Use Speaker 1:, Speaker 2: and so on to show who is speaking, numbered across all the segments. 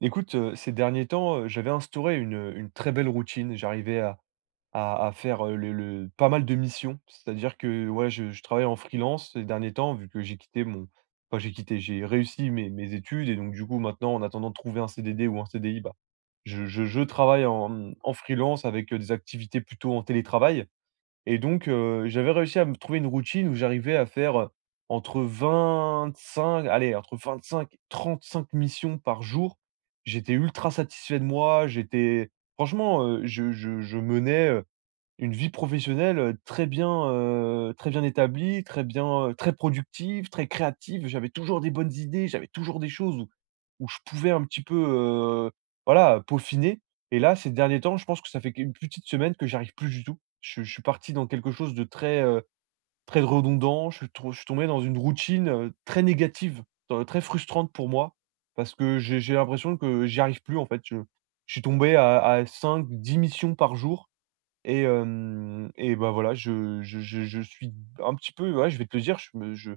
Speaker 1: Écoute, ces derniers temps, j'avais instauré une très belle routine. J'arrivais à faire, le pas mal de missions. C'est-à-dire que, ouais, je travaille en freelance ces derniers temps, vu que j'ai quitté mon enfin j'ai quitté, j'ai réussi mes études et donc du coup maintenant, en attendant de trouver un CDD ou un CDI, bah, je travaille en en freelance avec, des activités plutôt en télétravail. Et donc, j'avais réussi à me trouver une routine où j'arrivais à faire, entre 25, allez, entre 25 et 35 missions par jour. J'étais ultra satisfait de moi, j'étais franchement, je menais, une vie professionnelle, très bien établie, très bien, très productive, très créative. J'avais toujours des bonnes idées, j'avais toujours des choses où je pouvais un petit peu, heu, voilà, peaufiner. Et là, ces derniers temps, je pense que ça fait une petite semaine que j'arrive plus du tout. Je suis parti dans quelque chose de très, très redondant. Je suis tombé dans une routine, très négative, très frustrante pour moi parce que j'ai l'impression que j'y arrive plus, en fait. Je suis tombé à 5-10 missions par jour et bah, voilà, je suis un petit peu, ouais, je vais te le dire, je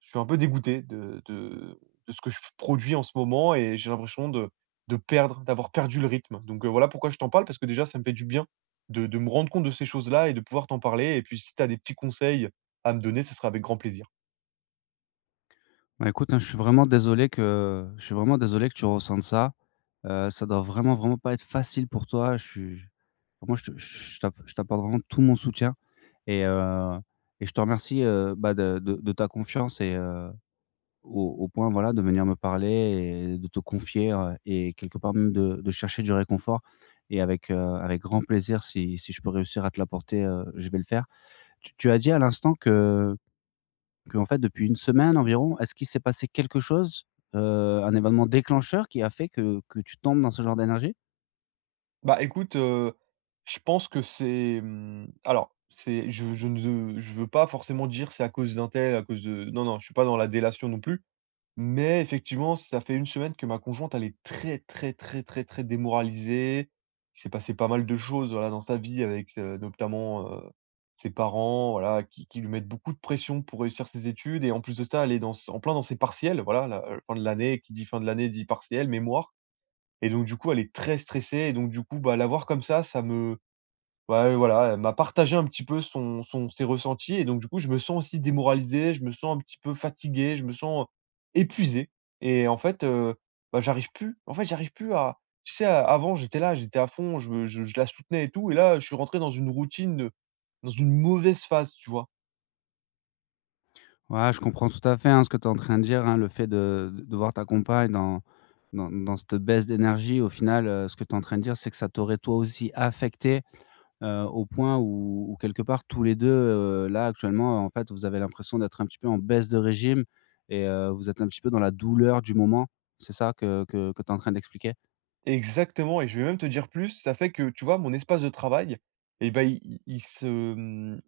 Speaker 1: je suis un peu dégoûté de ce que je produis en ce moment et j'ai l'impression de perdre d'avoir perdu le rythme. Donc, voilà pourquoi je t'en parle, parce que déjà, ça me fait du bien de me rendre compte de ces choses-là et de pouvoir t'en parler, et puis si tu as des petits conseils à me donner, ce sera avec grand plaisir.
Speaker 2: Bah, écoute, hein, je suis vraiment désolé que je suis vraiment désolé que tu ressentes ça. Ça doit vraiment, vraiment pas être facile pour toi. Je suis pour moi, je t'apporte vraiment tout mon soutien et heu et je te remercie, bah, de ta confiance et au point, voilà, de venir me parler et de te confier, et quelque part même de chercher du réconfort et avec, avec grand plaisir si je peux réussir à te l'apporter, je vais le faire. Tu as dit à l'instant que qu'en fait, depuis une semaine environ, est-ce qu'il s'est passé quelque chose, un événement déclencheur qui a fait que tu tombes dans ce genre d'énergie?
Speaker 1: Bah, écoute, je pense que c'est, alors c'est, je veux pas forcément dire: «C'est à cause d'un tel, à cause de». Non, non, je suis pas dans la délation non plus. Mais effectivement, ça fait une semaine que ma conjointe, elle est très, très, très, très, très démoralisée. Il s'est passé pas mal de choses, voilà, dans sa vie avec, notamment, ses parents, voilà, qui lui mettent beaucoup de pression pour réussir ses études, et en plus de ça, elle est dans s en plein dans ses partiels, voilà, fin de l'année, qui dit fin de l'année dit partiel, mémoire, et donc du coup, elle est très stressée et donc du coup, bah, la voir comme ça me... Ouais, ouais, voilà, elle m'a partagé un petit peu son ses ressentis et donc du coup, je me sens aussi démoralisé, je me sens un petit peu fatigué, je me sens épuisé et en fait, bah, j'arrive plus en fait, j'arrive plus à... Tu sais, a avant, j'étais là, j'étais à fond, je la soutenais et tout, et là, je suis rentré dans une routine, dans une mauvaise phase, tu vois?
Speaker 2: Ouais, je comprends tout à fait, hein, ce que tu es en train de dire, hein, le fait de voir ta compagne dans dans cette baisse d'énergie, au final, ce que tu es en train de dire, c'est que ça t'aurait toi aussi affecté, au point où quelque part tous les deux, là, actuellement, en fait, vous avez l'impression d'être un petit peu en baisse de régime et vous êtes un petit peu dans la douleur du moment. C'est ça que tu es en train d'expliquer?
Speaker 1: Exactement, et je vais même te dire plus, ça fait que, tu vois, mon espace de travail, eh ben, il mmh,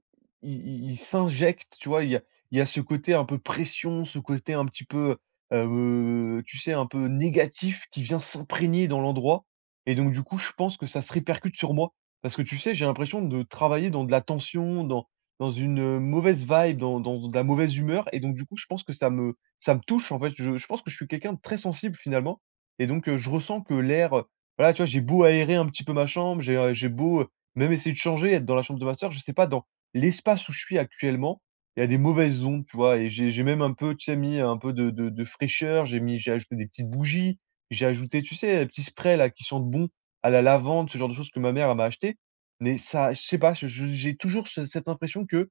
Speaker 1: il s'injecte, tu vois? Il y a ce côté un peu pression, ce côté un petit peu, tu sais, un peu négatif qui vient s'imprégner dans l'endroit, et donc du coup, je pense que ça se répercute sur moi. Parce que, tu sais, j'ai l'impression de travailler dans de la tension, dans une, mauvaise vibe, dans de la mauvaise humeur, et donc du coup, je pense que ça me touche, en fait. Je pense que je suis quelqu'un de très sensible, finalement, et donc, je ressens que l'air, voilà, tu vois, j'ai beau aérer un petit peu ma chambre, j'ai beau, même essayer de changer, être dans la chambre de ma sœur, je sais pas, dans l'espace où je suis actuellement, il y a des mauvaises ondes, tu vois? Et j'ai même un peu, tu sais, mis un peu de fraîcheur, j'ai ajouté des petites bougies, j'ai ajouté, tu sais, des petits sprays là qui sentent bon, à la lavande, ce genre de choses que ma mère, elle m'a acheté. Mais ça, je sais pas, je j'ai toujours ce cette impression que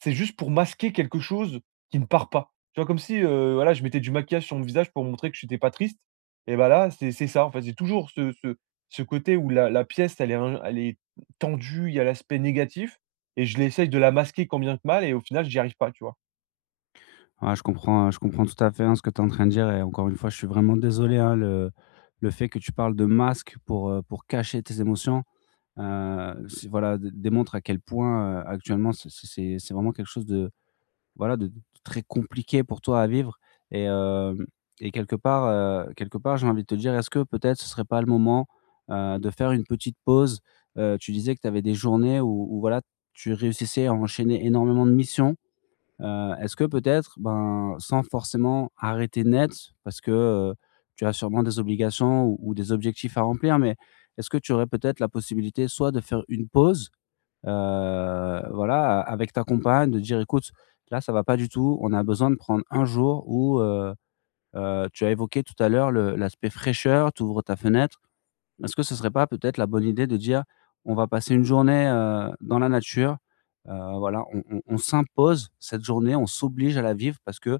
Speaker 1: c'est juste pour masquer quelque chose qui ne part pas. Tu vois, comme si, voilà, je mettais du maquillage sur mon visage pour montrer que je n'étais pas triste, et bah, là, c'est ça, en fait, c'est toujours ce ce côté où la pièce, elle est tendue, il y a l'aspect négatif et je l'essaye de la masquer, combien que mal, et au final, j'y arrive pas, tu vois?
Speaker 2: Ouais, je comprends tout à fait, hein, ce que tu es en train de dire et encore une fois, je suis vraiment désolé, hein, le fait que tu parles de masque pour cacher tes émotions, c'est voilà, dé démontre à quel point, actuellement, c'est vraiment quelque chose de voilà, de très compliqué pour toi à vivre et hem et quelque part, j'ai envie de te dire, est-ce que peut-être ce serait pas le moment, de faire une petite pause? Tu disais que tu avais des journées où voilà, tu réussissais à enchaîner énormément de missions. Est-ce que peut-être, ben, sans forcément arrêter net parce que, tu as sûrement des obligations ou des objectifs à remplir, mais est-ce que tu aurais peut-être la possibilité soit de faire une pause, heu, voilà, a avec ta compagne, de dire: «Écoute, là, ça va pas du tout, on a besoin de prendre un jour où», tu as évoqué tout à l'heure le l'aspect fraîcheur, tu ouvres ta fenêtre. Est-ce que ce serait pas peut-être la bonne idée de dire: «On va passer une journée, dans la nature», voilà, on s'impose cette journée, on s'oblige à la vivre parce que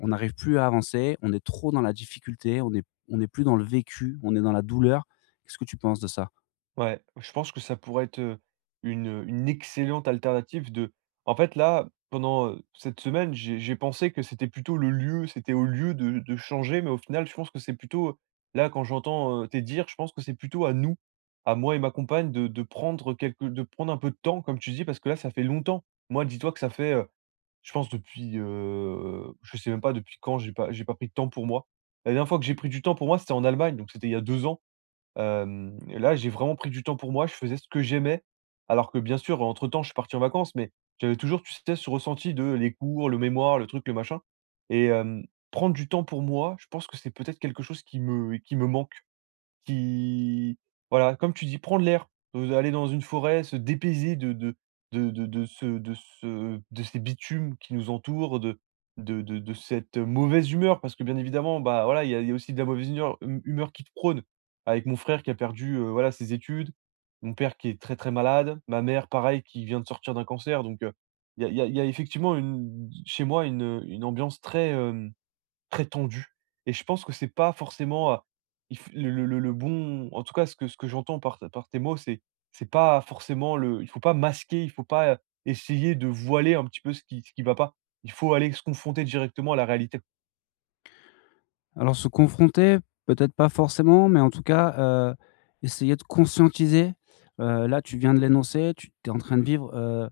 Speaker 2: on n'arrive plus à avancer, on est trop dans la difficulté, on n'est plus dans le vécu, on est dans la douleur. Qu'est-ce que tu penses de ça?
Speaker 1: Ouais, je pense que ça pourrait être, une excellente alternative. De en fait, là, pendant, cette semaine, j'ai pensé que c'était plutôt le lieu, c'était au lieu de changer, mais au final, je pense que c'est plutôt là, quand j'entends, tes dires, je pense que c'est plutôt à nous, à moi et ma compagne de prendre quelque de prendre un peu de temps, comme tu dis, parce que là, ça fait longtemps. Moi, dis-toi que ça fait, je pense depuis, je sais même pas depuis quand j'ai pas pris de temps pour moi. La dernière fois que j'ai pris du temps pour moi, c'était en Allemagne, donc c'était il y a 2 ans. Là, j'ai vraiment pris du temps pour moi, je faisais ce que j'aimais. Alors que bien sûr, entre-temps, je suis parti en vacances, mais j'avais toujours, tu sais, ce ressenti de les cours, le mémoire, le truc, le machin, et hem, prendre du temps pour moi, je pense que c'est peut-être quelque chose qui me manque. Qui Voilà, comme tu dis, prendre l'air, aller dans une forêt, se dépayser de ce de ce de ces bitumes qui nous entourent, de cette mauvaise humeur, parce que bien évidemment, bah, voilà, il y a aussi de la mauvaise humeur hu humeur qui te prône. Avec mon frère qui a perdu, voilà, ses études, mon père qui est très, très malade, ma mère pareil qui vient de sortir d'un cancer, donc, il y a il y a effectivement une chez moi une ambiance très, très tendu. Et je pense que c'est pas forcément, il f le bon en tout cas ce que j'entends par tes mots, c'est pas forcément le... Il faut pas masquer, il faut pas, essayer de voiler un petit peu ce qui va pas. Il faut aller se confronter directement à la réalité.
Speaker 2: Alors se confronter, peut-être pas forcément, mais en tout cas, essayer de conscientiser. Là, tu viens de l'énoncer, tu es en train de vivre,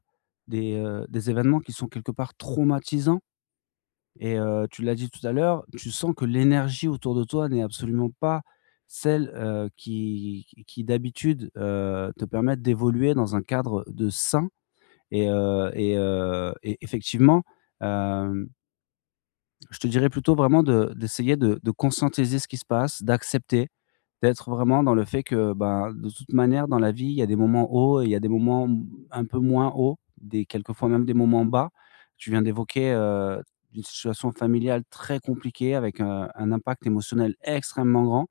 Speaker 2: des événements qui sont quelque part traumatisants. Tu l'as dit tout à l'heure, tu sens que l'énergie autour de toi n'est absolument pas celle, qui d'habitude, te permettent d'évoluer dans un cadre de sain et effectivement, je te dirais plutôt vraiment de d'essayer de conscientiser ce qui se passe, d'accepter, d'être vraiment dans le fait que, ben, de toute manière, dans la vie, il y a des moments hauts et il y a des moments m un peu moins hauts, des quelquefois même des moments bas. Tu viens d'évoquer, une situation familiale très compliquée avec un impact émotionnel extrêmement grand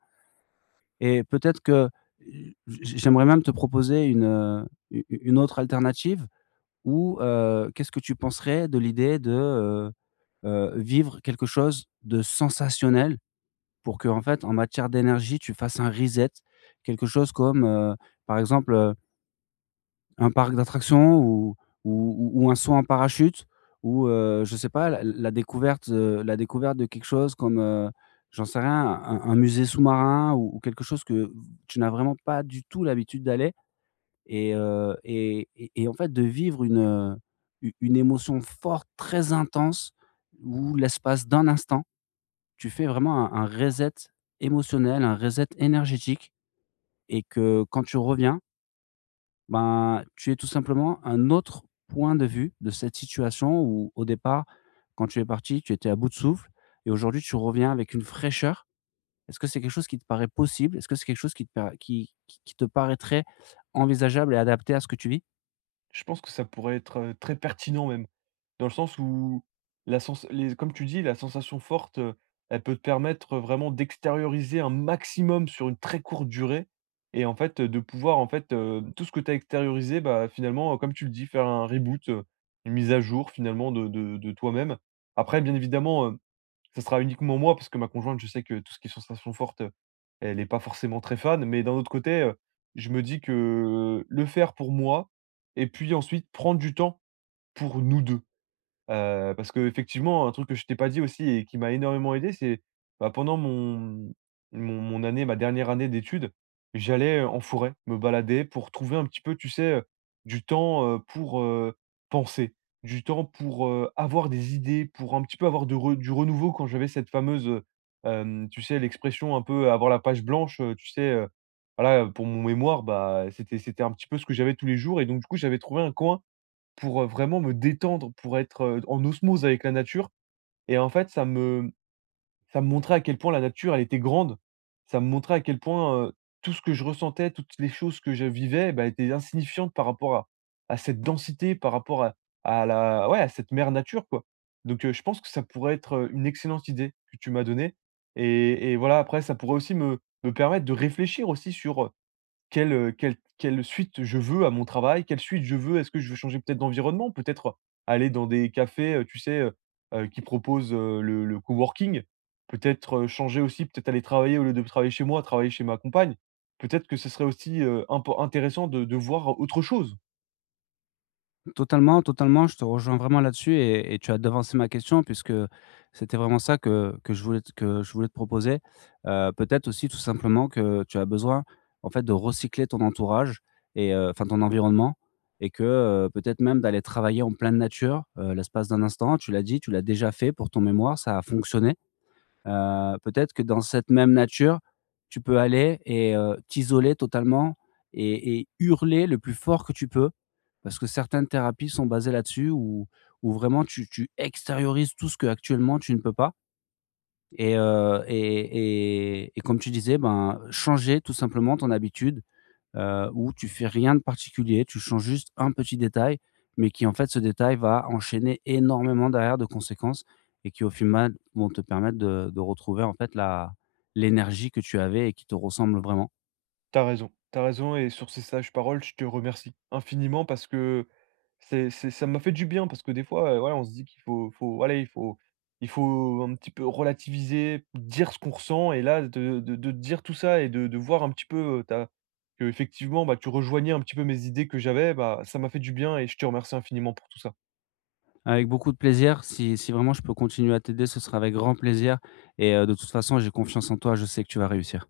Speaker 2: et peut-être que, j'aimerais même te proposer une, u une autre alternative. Ou qu'est-ce que tu penserais de l'idée de, vivre quelque chose de sensationnel pour que en fait, en matière d'énergie, tu fasses un reset. Quelque chose comme, par exemple, un parc d'attractions ou ou un saut en parachute ou, je sais pas, la découverte de quelque chose comme, j'en sais rien, un musée sous-marin ou quelque chose que tu n'as vraiment pas du tout l'habitude d'aller et en fait de vivre une, u une émotion forte, très intense où l'espace d'un instant tu fais vraiment un reset émotionnel, un reset énergétique et que quand tu reviens, ben, tu es tout simplement un autre point de vue de cette situation où au départ, quand tu es parti, tu étais à bout de souffle et aujourd'hui tu reviens avec une fraîcheur. Est-ce que c'est quelque chose qui te paraît possible? Est-ce que c'est quelque chose qui te para qui te paraîtrait envisageable et adapté à ce que tu vis?
Speaker 1: Je pense que ça pourrait être, très pertinent même. Dans le sens où la sens les comme tu dis, la sensation forte, elle peut te permettre vraiment d'extérioriser un maximum sur une très courte durée, et en fait, de pouvoir, tout ce que tu as extériorisé, bah, finalement, comme tu le dis, faire un reboot, une mise à jour finalement de toi-même. Après bien évidemment, ça sera uniquement moi parce que ma conjointe, je sais que tout ce qui est sensation forte, elle est pas forcément très fan, mais d'un autre côté, je me dis que le faire pour moi et puis ensuite prendre du temps pour nous 2. Parce que effectivement, un truc que je t'ai pas dit aussi et qui m'a énormément aidé, c'est, bah, pendant mon année, ma dernière année d'études, j'allais en forêt me balader pour trouver un petit peu, tu sais, du temps, pour, penser, du temps pour, avoir des idées, pour un petit peu avoir de re du renouveau quand j'avais cette fameuse, tu sais, l'expression un peu avoir la page blanche, tu sais, voilà, pour mon mémoire, bah, c'était un petit peu ce que j'avais tous les jours, et donc du coup, j'avais trouvé un coin pour, vraiment me détendre, pour être, en osmose avec la nature, et en fait, ça me montrait à quel point la nature, elle était grande. Ça me montrait à quel point, tout ce que je ressentais, toutes les choses que je vivais, bah, étaient insignifiantes par rapport à cette densité, par rapport à la ouais, à cette mère nature, quoi. Donc, je pense que ça pourrait être, une excellente idée que tu m'as donnée, et voilà, après ça pourrait aussi me permettre de réfléchir aussi sur, quelle, quelle suite je veux à mon travail? Quelle suite je veux? Est-ce que je veux changer peut-être d'environnement? Peut-être aller dans des cafés, qui proposent, le coworking? Peut-être, changer aussi, peut-être aller travailler, au lieu de travailler chez moi, travailler chez ma compagne? Peut-être que ce serait aussi, impo intéressant de voir autre chose.
Speaker 2: Totalement, totalement, je te rejoins vraiment là-dessus et tu as devancé ma question puisque c'était vraiment ça que je voulais te proposer. Peut-être aussi tout simplement que tu as besoin, en fait, de recycler ton entourage et enfin ton environnement et que, peut-être même d'aller travailler en pleine nature, l'espace d'un instant. Tu l'as dit, tu l'as déjà fait pour ton mémoire, ça a fonctionné. Peut-être que dans cette même nature, tu peux aller et t'isoler totalement et hurler le plus fort que tu peux. Parce que certaines thérapies sont basées là-dessus où vraiment tu extériorises tout ce que actuellement tu ne peux pas et comme tu disais, ben, changer tout simplement ton habitude, où tu fais rien de particulier, tu changes juste un petit détail, mais qui en fait ce détail va enchaîner énormément derrière de conséquences et qui au final vont te permettre de retrouver en fait la l'énergie que tu avais et qui te ressemble vraiment.
Speaker 1: T'as raison, t'as raison, et sur ces sages paroles, je te remercie infiniment parce que c'est ça m'a fait du bien parce que des fois, voilà, on se dit qu'il faut... il faut un petit peu relativiser, dire ce qu'on ressent, et là de dire tout ça et de voir un petit peu, ta qu'effectivement, bah, tu rejoignais un petit peu mes idées que j'avais, bah, ça m'a fait du bien et je te remercie infiniment pour tout ça.
Speaker 2: Avec beaucoup de plaisir, si vraiment je peux continuer à t'aider, ce sera avec grand plaisir et de toute façon j'ai confiance en toi, je sais que tu vas réussir.